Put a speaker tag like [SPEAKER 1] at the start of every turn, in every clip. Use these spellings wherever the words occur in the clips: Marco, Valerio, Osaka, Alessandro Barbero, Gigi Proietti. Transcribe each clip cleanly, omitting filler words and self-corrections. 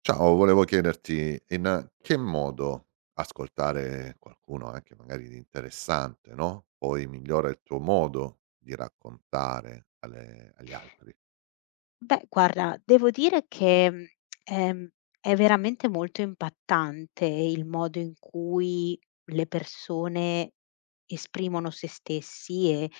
[SPEAKER 1] Ciao, volevo chiederti in che modo ascoltare qualcuno anche magari di interessante, no, poi migliora il tuo modo di raccontare alle agli altri.
[SPEAKER 2] Beh, guarda, devo dire che, ehm, è veramente molto impattante il modo in cui le persone esprimono se stessi e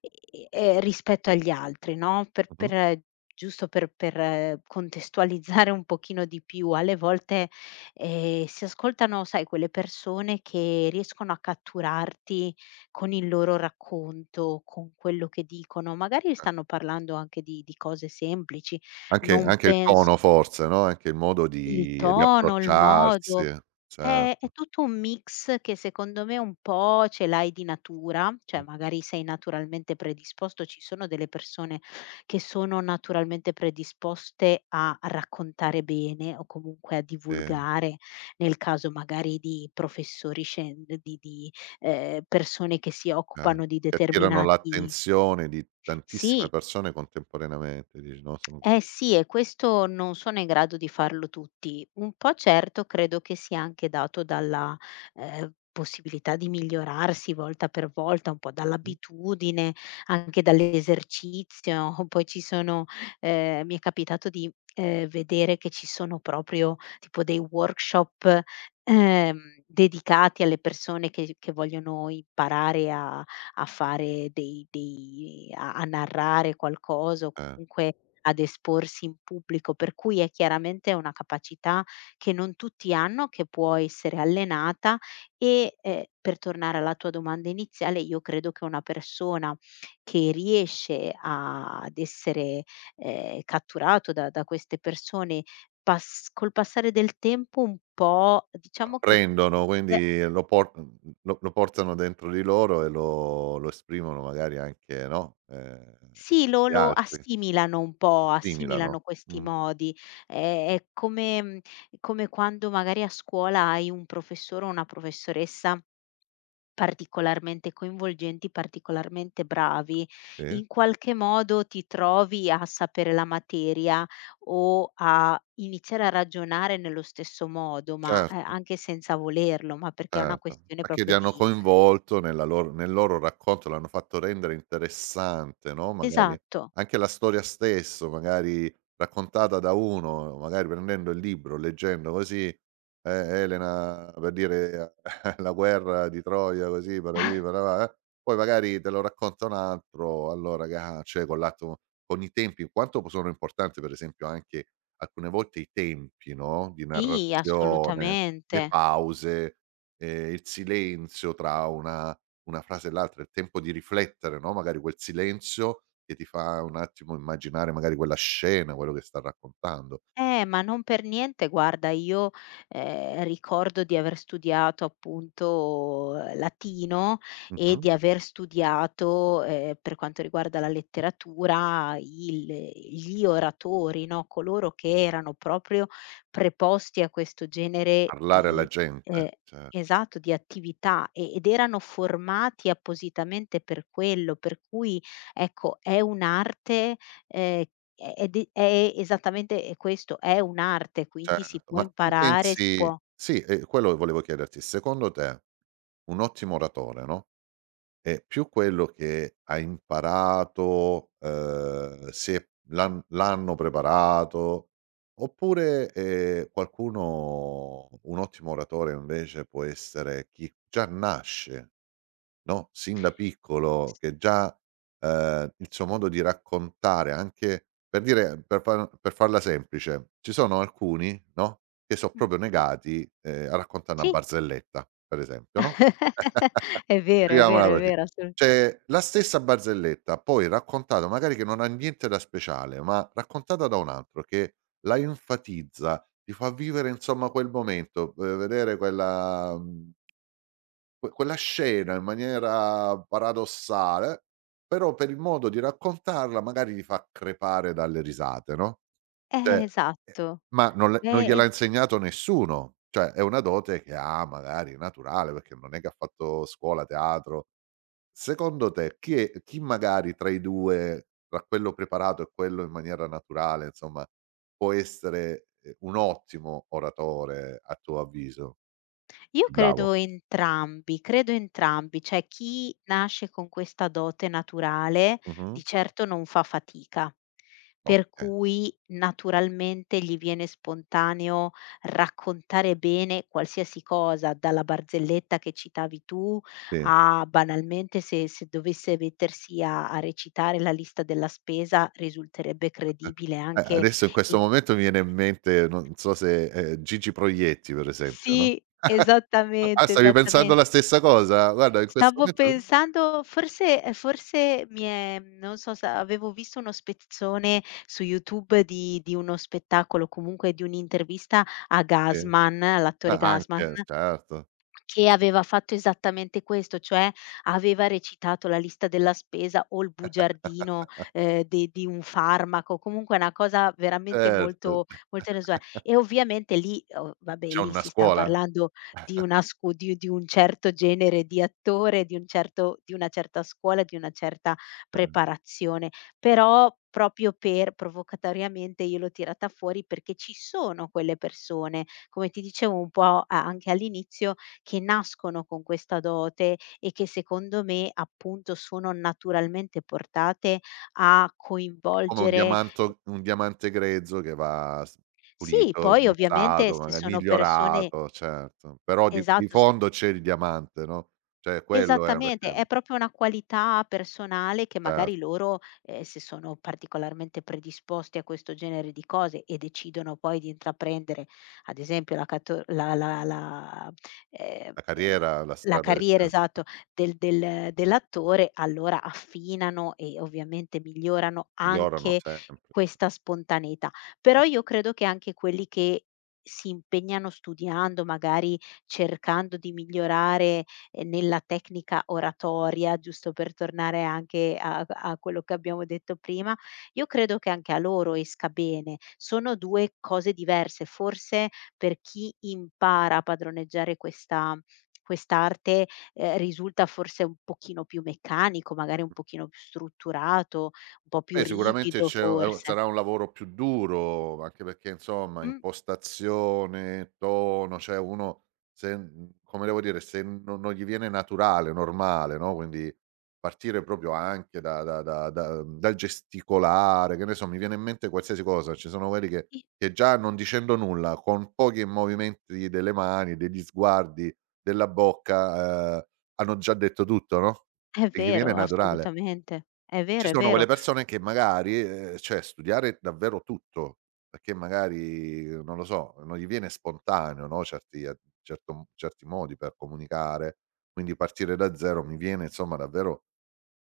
[SPEAKER 2] e e rispetto agli altri, no,
[SPEAKER 1] Mh-mh.
[SPEAKER 2] per giusto per contestualizzare un pochino di più, alle volte, si ascoltano, sai, quelle persone che riescono a catturarti con il loro racconto, con quello che dicono. Magari
[SPEAKER 1] A
[SPEAKER 2] stanno parlando anche di cose semplici,
[SPEAKER 1] anche
[SPEAKER 2] non
[SPEAKER 1] anche il
[SPEAKER 2] pens
[SPEAKER 1] tono forse, no, anche il modo
[SPEAKER 2] il
[SPEAKER 1] di
[SPEAKER 2] tono, il modo,
[SPEAKER 1] approcciarsi.
[SPEAKER 2] è
[SPEAKER 1] Certo,
[SPEAKER 2] è tutto un mix che secondo me un po' ce l'hai di natura, cioè magari sei naturalmente predisposto, ci sono delle persone che sono naturalmente predisposte a raccontare bene o comunque a
[SPEAKER 1] sì,
[SPEAKER 2] divulgare, nel caso magari di professori persone che si
[SPEAKER 1] cer
[SPEAKER 2] occupano di
[SPEAKER 1] che attirano
[SPEAKER 2] determinati.
[SPEAKER 1] l'attenzione di tantissime
[SPEAKER 2] Sì.
[SPEAKER 1] persone contemporaneamente, dici, no, sono
[SPEAKER 2] Eh sì, e questo non sono in grado di farlo tutti. Un po' certo credo che sia anche dato dalla, possibilità di migliorarsi volta per volta, un po'
[SPEAKER 1] mh,
[SPEAKER 2] dall'abitudine, anche dall'esercizio. Poi ci sono mi è capitato di, vedere che ci sono proprio tipo dei workshop, ehm, dedicati alle persone che vogliono imparare a a fare dei dei a a narrare qualcosa o
[SPEAKER 1] eh.
[SPEAKER 2] comunque ad esporsi in pubblico, per cui è chiaramente una capacità che non tutti hanno, che può essere allenata e, per tornare alla tua domanda iniziale, io credo che una persona che riesce a ad essere, catturato da queste persone, pas col passare del tempo un po' diciamo che
[SPEAKER 1] Apprendono,
[SPEAKER 2] pe
[SPEAKER 1] quindi lo portano dentro di loro e lo esprimono magari anche, no,
[SPEAKER 2] sì, lo
[SPEAKER 1] agli
[SPEAKER 2] lo
[SPEAKER 1] altri,
[SPEAKER 2] assimilano un po',
[SPEAKER 1] assimilano.
[SPEAKER 2] assimilano questi modi. È è come come quando magari a scuola hai un professore o una professoressa particolarmente coinvolgenti, particolarmente bravi,
[SPEAKER 1] Sì,
[SPEAKER 2] in qualche modo ti trovi a sapere la materia o a iniziare a ragionare nello stesso modo, ma,
[SPEAKER 1] certo.
[SPEAKER 2] anche senza volerlo, ma perché è una
[SPEAKER 1] Certo,
[SPEAKER 2] questione
[SPEAKER 1] perché li
[SPEAKER 2] proprio
[SPEAKER 1] hanno
[SPEAKER 2] di
[SPEAKER 1] coinvolto nel loro racconto, l'hanno fatto rendere interessante, no, magari
[SPEAKER 2] esatto,
[SPEAKER 1] anche la storia stesso, magari raccontata da uno, magari prendendo il libro, leggendo così, Elena per dire la guerra di Troia così parapì parapà, poi magari te lo racconta un altro, allora ga cioè con i tempi, quanto p sono importanti per esempio anche alcune volte i tempi, no, di
[SPEAKER 2] sì,
[SPEAKER 1] narrazione, le
[SPEAKER 2] assolutamente.
[SPEAKER 1] pause, il silenzio tra una frase e l'altra, il tempo di riflettere, no, magari quel silenzio che ti fa un attimo immaginare magari quella scena, quello che sta raccontando.
[SPEAKER 2] Ma non per niente, guarda, io, ricordo di aver studiato appunto latino e
[SPEAKER 1] Mh-mh.
[SPEAKER 2] di aver studiato, per quanto riguarda la letteratura, il gli oratori, no, coloro che erano proprio preposti a questo genere
[SPEAKER 1] Parlare alla
[SPEAKER 2] di ehm,
[SPEAKER 1] gente,
[SPEAKER 2] esatto, di attività ed erano formati appositamente per quello, per cui ecco, è un'arte, ehm è di è esattamente è questo, è un'arte, quindi si
[SPEAKER 1] certo.
[SPEAKER 2] può
[SPEAKER 1] Ma tu
[SPEAKER 2] imparare, si
[SPEAKER 1] pensi
[SPEAKER 2] può.
[SPEAKER 1] sì, quello volevo chiederti, secondo te un ottimo oratore, no, è più quello che ha imparato, se l'hanno preparato, oppure, qualcuno un ottimo oratore invece può essere chi già nasce, no, sin da piccolo, che già, il suo modo di raccontare anche per dire per farla semplice, ci sono alcuni, no, che so' proprio
[SPEAKER 2] Mh-mh.
[SPEAKER 1] negati, a raccontà 'na
[SPEAKER 2] Sì,
[SPEAKER 1] barzelletta, per esempio, no?
[SPEAKER 2] è vero, è
[SPEAKER 1] Vediamola
[SPEAKER 2] vero, è
[SPEAKER 1] così.
[SPEAKER 2] vero, assolut
[SPEAKER 1] Cioè, la stessa barzelletta poi raccontata, magari che non ha niente da speciale, ma raccontata da un altro che la enfatizza, ti fa vivere insomma quel momento, v vedere quella mhmm, que quella scena in maniera paradossale, però per il modo di raccontarla magari ti fa crepare dalle risate, no, cioè eh,
[SPEAKER 2] esatto.
[SPEAKER 1] ma non le non gliel'ha
[SPEAKER 2] Ed
[SPEAKER 1] insegnato nessuno, cioè è una dote che ha magari naturale, perché non è che ha fatto scuola, teatro. Secondo te chi magari tra i 2, tra quello preparato e quello in maniera naturale, insomma, può essere, un ottimo oratore a tuo avviso?
[SPEAKER 2] Io
[SPEAKER 1] Più bravo?
[SPEAKER 2] credo entrambi, cioè chi nasce con questa dote naturale
[SPEAKER 1] Mh-mh.
[SPEAKER 2] di certo non fa fatica, per
[SPEAKER 1] Okay,
[SPEAKER 2] cui naturalmente gli viene spontaneo raccontare bene qualsiasi cosa, dalla barzelletta che citavi tu
[SPEAKER 1] sì.
[SPEAKER 2] a banalmente se dovesse mettersi a recitare la lista della spesa risulterebbe credibile anche
[SPEAKER 1] Adesso in questo
[SPEAKER 2] in...
[SPEAKER 1] momento mi viene in mente, non so se, Gigi Proietti per esempio, no?
[SPEAKER 2] sì,
[SPEAKER 1] Ah,
[SPEAKER 2] esattamente,
[SPEAKER 1] stavi pensando
[SPEAKER 2] esattamente.
[SPEAKER 1] la stessa cosa? Guarda in questo
[SPEAKER 2] Stavo
[SPEAKER 1] momento
[SPEAKER 2] pensando forse mi è non so se avevo visto uno spezzone su YouTube di uno spettacolo, comunque di un'intervista a
[SPEAKER 1] sì.
[SPEAKER 2] Gassman, all'attore
[SPEAKER 1] Ah,
[SPEAKER 2] Gassman
[SPEAKER 1] anche, certo.
[SPEAKER 2] che aveva fatto esattamente questo, cioè aveva recitato la lista della spesa o il bugiardino, de di un farmaco, comunque una cosa veramente
[SPEAKER 1] Certo,
[SPEAKER 2] molto molto inusuale. E ovviamente lì o vabbè,
[SPEAKER 1] c'è
[SPEAKER 2] lì
[SPEAKER 1] una
[SPEAKER 2] si sta
[SPEAKER 1] scuola?
[SPEAKER 2] parlando di una scu di un certo genere di attore, di un certo di una certa scuola, di una certa
[SPEAKER 1] Eh.
[SPEAKER 2] preparazione. Però proprio per provocatoriamente io l'ho tirata fuori perché ci sono quelle persone, come ti dicevo un po' a anche all'inizio, che nascono con questa dote e che secondo me appunto sono naturalmente portate a
[SPEAKER 1] Come un
[SPEAKER 2] coinvolgere.
[SPEAKER 1] diamanto un diamante grezzo che va s
[SPEAKER 2] Sì,
[SPEAKER 1] pulito,
[SPEAKER 2] poi ovviamente
[SPEAKER 1] smussato,
[SPEAKER 2] se
[SPEAKER 1] maga
[SPEAKER 2] sono persone
[SPEAKER 1] migliorato, certo. Però di
[SPEAKER 2] esatto. s
[SPEAKER 1] fondo c'è il diamante, no, cioè quello è
[SPEAKER 2] Esattamente,
[SPEAKER 1] perché
[SPEAKER 2] è proprio una qualità personale che
[SPEAKER 1] certo,
[SPEAKER 2] magari loro, se sono particolarmente predisposti a questo genere di cose e decidono poi di intraprendere, ad esempio, la cato la la la
[SPEAKER 1] la
[SPEAKER 2] el
[SPEAKER 1] carriera, la
[SPEAKER 2] la
[SPEAKER 1] strada che
[SPEAKER 2] carriera, esatto, del dell'attore, allora affinano e ovviamente migliorano
[SPEAKER 1] migliorano
[SPEAKER 2] anche
[SPEAKER 1] sempre.
[SPEAKER 2] questa spontaneità. Però io credo che anche quelli che si impegnano studiando, magari cercando di migliorare nella tecnica oratoria, giusto per tornare anche a quello che abbiamo detto prima, io credo che anche a loro esca bene. Sono 2 cose diverse, forse per chi impara a padroneggiare questa quest'arte, risulta forse un pochino più meccanico, magari un pochino più strutturato, un po' più
[SPEAKER 1] Beh, sicuramente
[SPEAKER 2] rigido
[SPEAKER 1] c'è
[SPEAKER 2] forse.
[SPEAKER 1] sarà un lavoro più duro, anche perché insomma
[SPEAKER 2] Mh,
[SPEAKER 1] impostazione, tono, cioè uno se mhmm, come devo dire, se no non gli viene naturale, normale, no, quindi partire proprio anche da dal gesticolare, che ne so, mi viene in mente qualsiasi cosa. Ci sono quelli che
[SPEAKER 2] sì,
[SPEAKER 1] che già non dicendo nulla, con pochi movimenti delle mani, degli sguardi, della bocca, hanno già detto tutto, no,
[SPEAKER 2] è
[SPEAKER 1] e gli viene
[SPEAKER 2] vero,
[SPEAKER 1] naturale.
[SPEAKER 2] assolutamente. È
[SPEAKER 1] Ci
[SPEAKER 2] vero, è
[SPEAKER 1] sono quelle
[SPEAKER 2] vero.
[SPEAKER 1] persone che magari, cioè studiare davvero tutto, perché magari, non lo so, non gli viene spontaneo, no, certi a certo certi modi per comunicare, quindi partire da 0 mi viene insomma davvero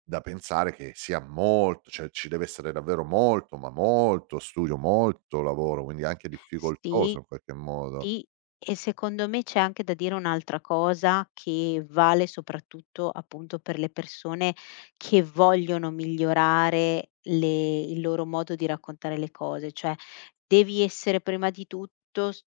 [SPEAKER 1] da pensare che sia molto cioè ci deve essere davvero molto, ma molto studio, molto lavoro, quindi anche difficoltoso
[SPEAKER 2] Sì,
[SPEAKER 1] in qualche modo.
[SPEAKER 2] sì, e secondo me c'è anche da dire un'altra cosa che vale soprattutto appunto per le persone che vogliono migliorare le il loro modo di raccontare le cose, cioè devi essere prima di tutto s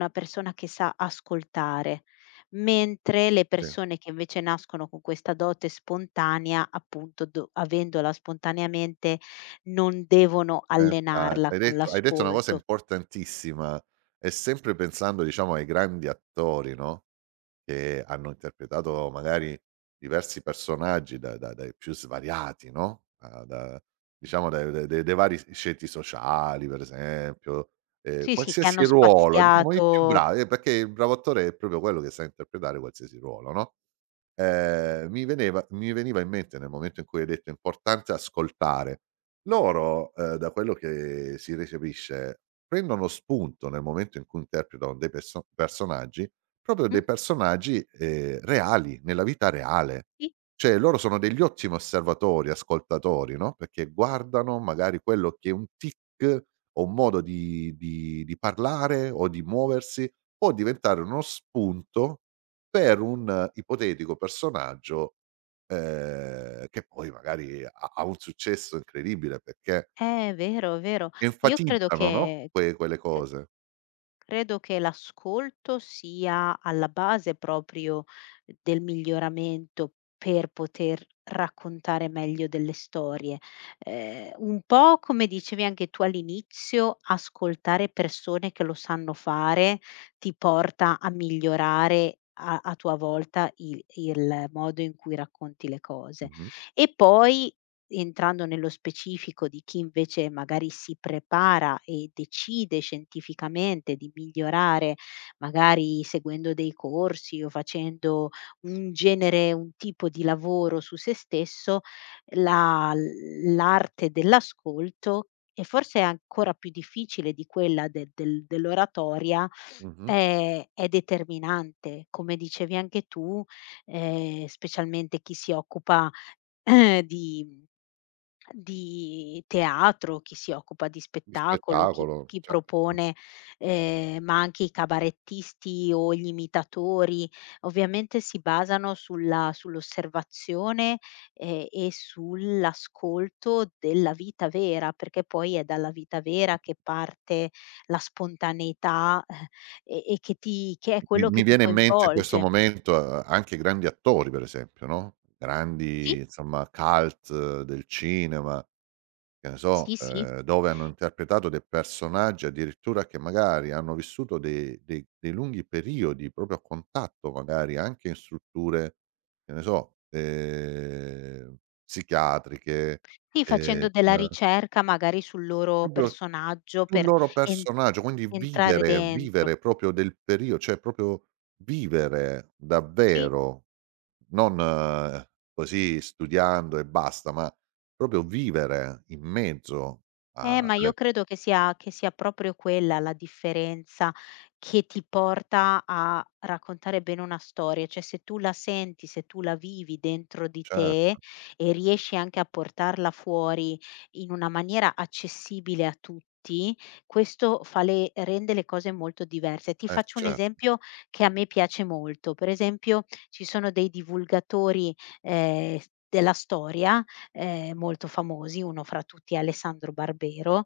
[SPEAKER 2] una persona che sa ascoltare, mentre le
[SPEAKER 1] Sì.
[SPEAKER 2] persone che invece nascono con questa dote spontanea, appunto do avendola spontaneamente non devono
[SPEAKER 1] Infa
[SPEAKER 2] allenarla
[SPEAKER 1] hai
[SPEAKER 2] con
[SPEAKER 1] detto hai detto una cosa
[SPEAKER 2] l'ascolto.
[SPEAKER 1] importantissima e sempre pensando diciamo ai grandi attori, no? Che hanno interpretato magari diversi personaggi da da dai più svariati, no, da da diciamo dai vari sceti sociali per esempio,
[SPEAKER 2] Sì, sì, che
[SPEAKER 1] qualsiasi
[SPEAKER 2] hanno
[SPEAKER 1] ruolo, diciamo i più
[SPEAKER 2] spaziato.
[SPEAKER 1] bravi, perché il bravo attore è proprio quello che sa interpretare qualsiasi ruolo, no? Mi veniva in mente nel momento in cui hai detto: "È importante ascoltare." Loro, da quello che si recepisce, prendono spunto nel momento in cui interpretano dei perso personaggi, proprio
[SPEAKER 2] Mh?
[SPEAKER 1] dei personaggi, reali, nella vita reale.
[SPEAKER 2] Sì,
[SPEAKER 1] Cioè loro sono degli ottimi osservatori, ascoltatori, no, perché guardano magari quello che è un tic o un modo di parlare o di muoversi, può diventare uno spunto per un ipotetico personaggio, che poi magari ha un successo incredibile perché
[SPEAKER 2] è vero, è vero. Io credo
[SPEAKER 1] enfatizzano, no,
[SPEAKER 2] che
[SPEAKER 1] quelle
[SPEAKER 2] c
[SPEAKER 1] cose.
[SPEAKER 2] credo che l'ascolto sia alla base proprio del miglioramento per poter raccontare meglio delle storie. Un po' come dicevi anche tu all'inizio, ascoltare persone che lo sanno fare ti porta a migliorare a tua volta il modo in cui racconti le cose.
[SPEAKER 1] Mh-mh,
[SPEAKER 2] E poi entrando nello specifico di chi invece magari si prepara e decide scientificamente di migliorare, magari seguendo dei corsi o facendo un genere, un tipo di lavoro su se stesso, la l'arte dell'ascolto e forse è ancora più difficile di quella de del dell'oratoria,
[SPEAKER 1] mh-mh.
[SPEAKER 2] è determinante. Come dicevi anche tu, specialmente chi si occupa di di teatro, chi si occupa di
[SPEAKER 1] Il
[SPEAKER 2] spettacolo,
[SPEAKER 1] spettacolo,
[SPEAKER 2] chi
[SPEAKER 1] certo.
[SPEAKER 2] propone, ma anche i cabarettisti o gli imitatori, ovviamente si basano sulla sull'osservazione, e sull'ascolto della vita vera, perché poi è dalla vita vera che parte la spontaneità, e che è
[SPEAKER 1] Mi
[SPEAKER 2] quello
[SPEAKER 1] mi
[SPEAKER 2] che ti
[SPEAKER 1] viene in mente in questo
[SPEAKER 2] coinvolge.
[SPEAKER 1] momento a anche grandi attori per esempio, no, grandi
[SPEAKER 2] Sì,
[SPEAKER 1] insomma cult del cinema. Che ne so,
[SPEAKER 2] sì, sì.
[SPEAKER 1] dove hanno interpretato dei personaggi addirittura che magari hanno vissuto de dei dei lunghi periodi proprio a contatto, magari anche in strutture, che ne so, psichiatriche,
[SPEAKER 2] Sì,
[SPEAKER 1] ehm,
[SPEAKER 2] facendo della ricerca magari sul loro
[SPEAKER 1] proprio
[SPEAKER 2] personaggio
[SPEAKER 1] sul
[SPEAKER 2] per
[SPEAKER 1] loro
[SPEAKER 2] en
[SPEAKER 1] personaggio, quindi
[SPEAKER 2] entrare
[SPEAKER 1] vivere
[SPEAKER 2] dentro.
[SPEAKER 1] vivere proprio del perio cioè proprio vivere
[SPEAKER 2] Sì.
[SPEAKER 1] davvero, non così studiando e basta, ma proprio vivere in mezzo a
[SPEAKER 2] Ma io
[SPEAKER 1] alle.
[SPEAKER 2] credo che sia proprio quella la differenza che ti porta a raccontare bene una storia, cioè se tu la senti, se tu la vivi dentro di
[SPEAKER 1] Cer
[SPEAKER 2] te e riesci anche a portarla fuori in una maniera accessibile a tutti, questo fa le rende le cose molto diverse. Ti faccio un
[SPEAKER 1] cer
[SPEAKER 2] esempio che a me piace molto. Per esempio, ci sono dei divulgatori, s della storia molto famosi, uno fra tutti è Alessandro Barbero,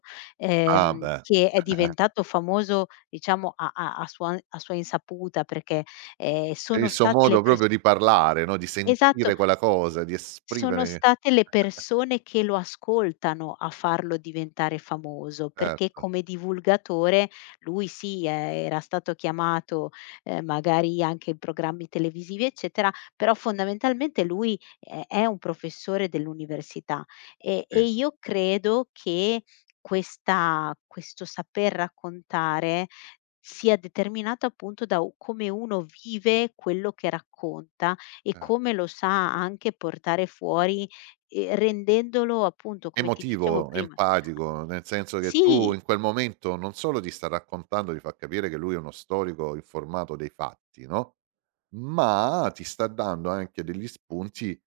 [SPEAKER 1] Ah beh,
[SPEAKER 2] che è diventato famoso diciamo a sua insaputa perché,
[SPEAKER 1] per il
[SPEAKER 2] sono
[SPEAKER 1] suo
[SPEAKER 2] state le
[SPEAKER 1] modo
[SPEAKER 2] pers
[SPEAKER 1] proprio di parlare, no, di
[SPEAKER 2] esatto,
[SPEAKER 1] sentire quella cosa, di
[SPEAKER 2] sono
[SPEAKER 1] esprimere
[SPEAKER 2] state le persone che lo ascoltano a farlo diventare famoso, perché
[SPEAKER 1] certo,
[SPEAKER 2] come divulgatore lui sì, era stato chiamato, magari anche in programmi televisivi, eccetera, però fondamentalmente lui è un professore dell'università e
[SPEAKER 1] sì,
[SPEAKER 2] io credo che questa questo saper raccontare sia determinato appunto da u come uno vive quello che racconta e
[SPEAKER 1] cer
[SPEAKER 2] come lo sa anche portare fuori, rendendolo appunto, come ti dicevo
[SPEAKER 1] emotivo,
[SPEAKER 2] prima
[SPEAKER 1] empatico, nel senso che tu
[SPEAKER 2] sì,
[SPEAKER 1] in quel momento non solo ti sta raccontando, ti fa capire che lui è uno storico informato dei fatti, no, ma ti sta dando anche degli spunti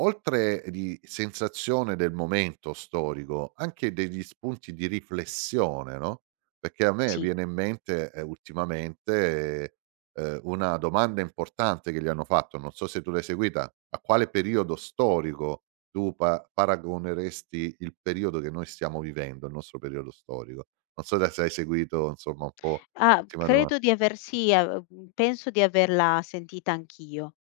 [SPEAKER 1] oltre di sensazione del momento storico, anche degli spunti di riflessione, no, perché a me
[SPEAKER 2] sì.
[SPEAKER 1] viene in mente, ultimamente, una domanda importante che gli hanno fatto, non so se tu l'hai seguita: a quale periodo storico tu pa paragoneresti il periodo che noi stiamo vivendo, il nostro periodo storico? Non so da se hai seguito, insomma, un po'
[SPEAKER 2] Ah,
[SPEAKER 1] l'ultima doman
[SPEAKER 2] credo di aver sì, penso di averla sentita anch'io.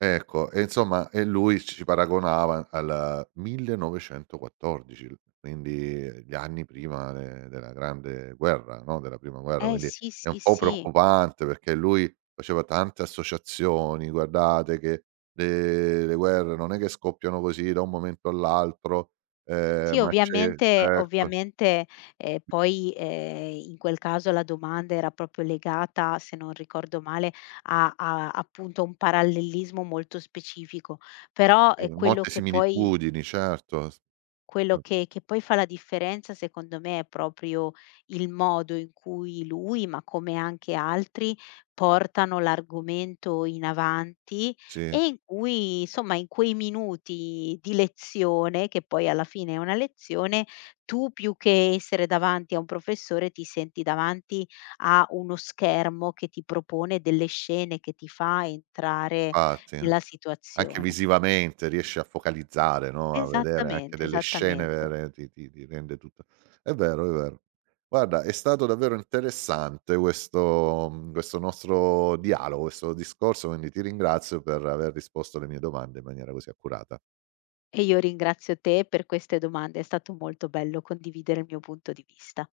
[SPEAKER 1] Ecco, e insomma lui ci paragonava al 1914, l quindi gli anni prima de della grande guerra, no, della prima guerra,
[SPEAKER 2] Eh
[SPEAKER 1] quindi
[SPEAKER 2] sì,
[SPEAKER 1] è un
[SPEAKER 2] sì,
[SPEAKER 1] po'
[SPEAKER 2] sì.
[SPEAKER 1] preoccupante perché lui faceva tante associazioni, guardate che le guerre non è che scoppiano così da un momento all'altro,
[SPEAKER 2] Sì,
[SPEAKER 1] ma c'è
[SPEAKER 2] ovviamente
[SPEAKER 1] ecco,
[SPEAKER 2] ovviamente, poi, in quel caso la domanda era proprio legata, se non ricordo male, a appunto, un parallelismo molto specifico. Però è quello
[SPEAKER 1] molte
[SPEAKER 2] che poi
[SPEAKER 1] similitudini certo, s
[SPEAKER 2] quello
[SPEAKER 1] uhm,
[SPEAKER 2] che poi fa la differenza secondo me è proprio il modo in cui lui, ma come anche altri, portano l'argomento in avanti
[SPEAKER 1] sì,
[SPEAKER 2] e in cui insomma in quei minuti di lezione, che poi alla fine è una lezione, tu più che essere davanti a un professore ti senti davanti a uno schermo che ti propone delle scene, che ti fa entrare
[SPEAKER 1] infatti.
[SPEAKER 2] nella
[SPEAKER 1] Anche
[SPEAKER 2] situazione.
[SPEAKER 1] visivamente riesci a focalizzare, no, a vedere anche
[SPEAKER 2] Esattamente,
[SPEAKER 1] delle scene
[SPEAKER 2] esattamente.
[SPEAKER 1] vere, ti rende tutto è vero, è vero. Guarda, è stato davvero interessante questo nostro dialogo, questo discorso, quindi ti ringrazio per aver risposto alle mie domande in maniera così accurata.
[SPEAKER 2] E io ringrazio te per queste domande, è stato molto bello condividere il mio punto di vista.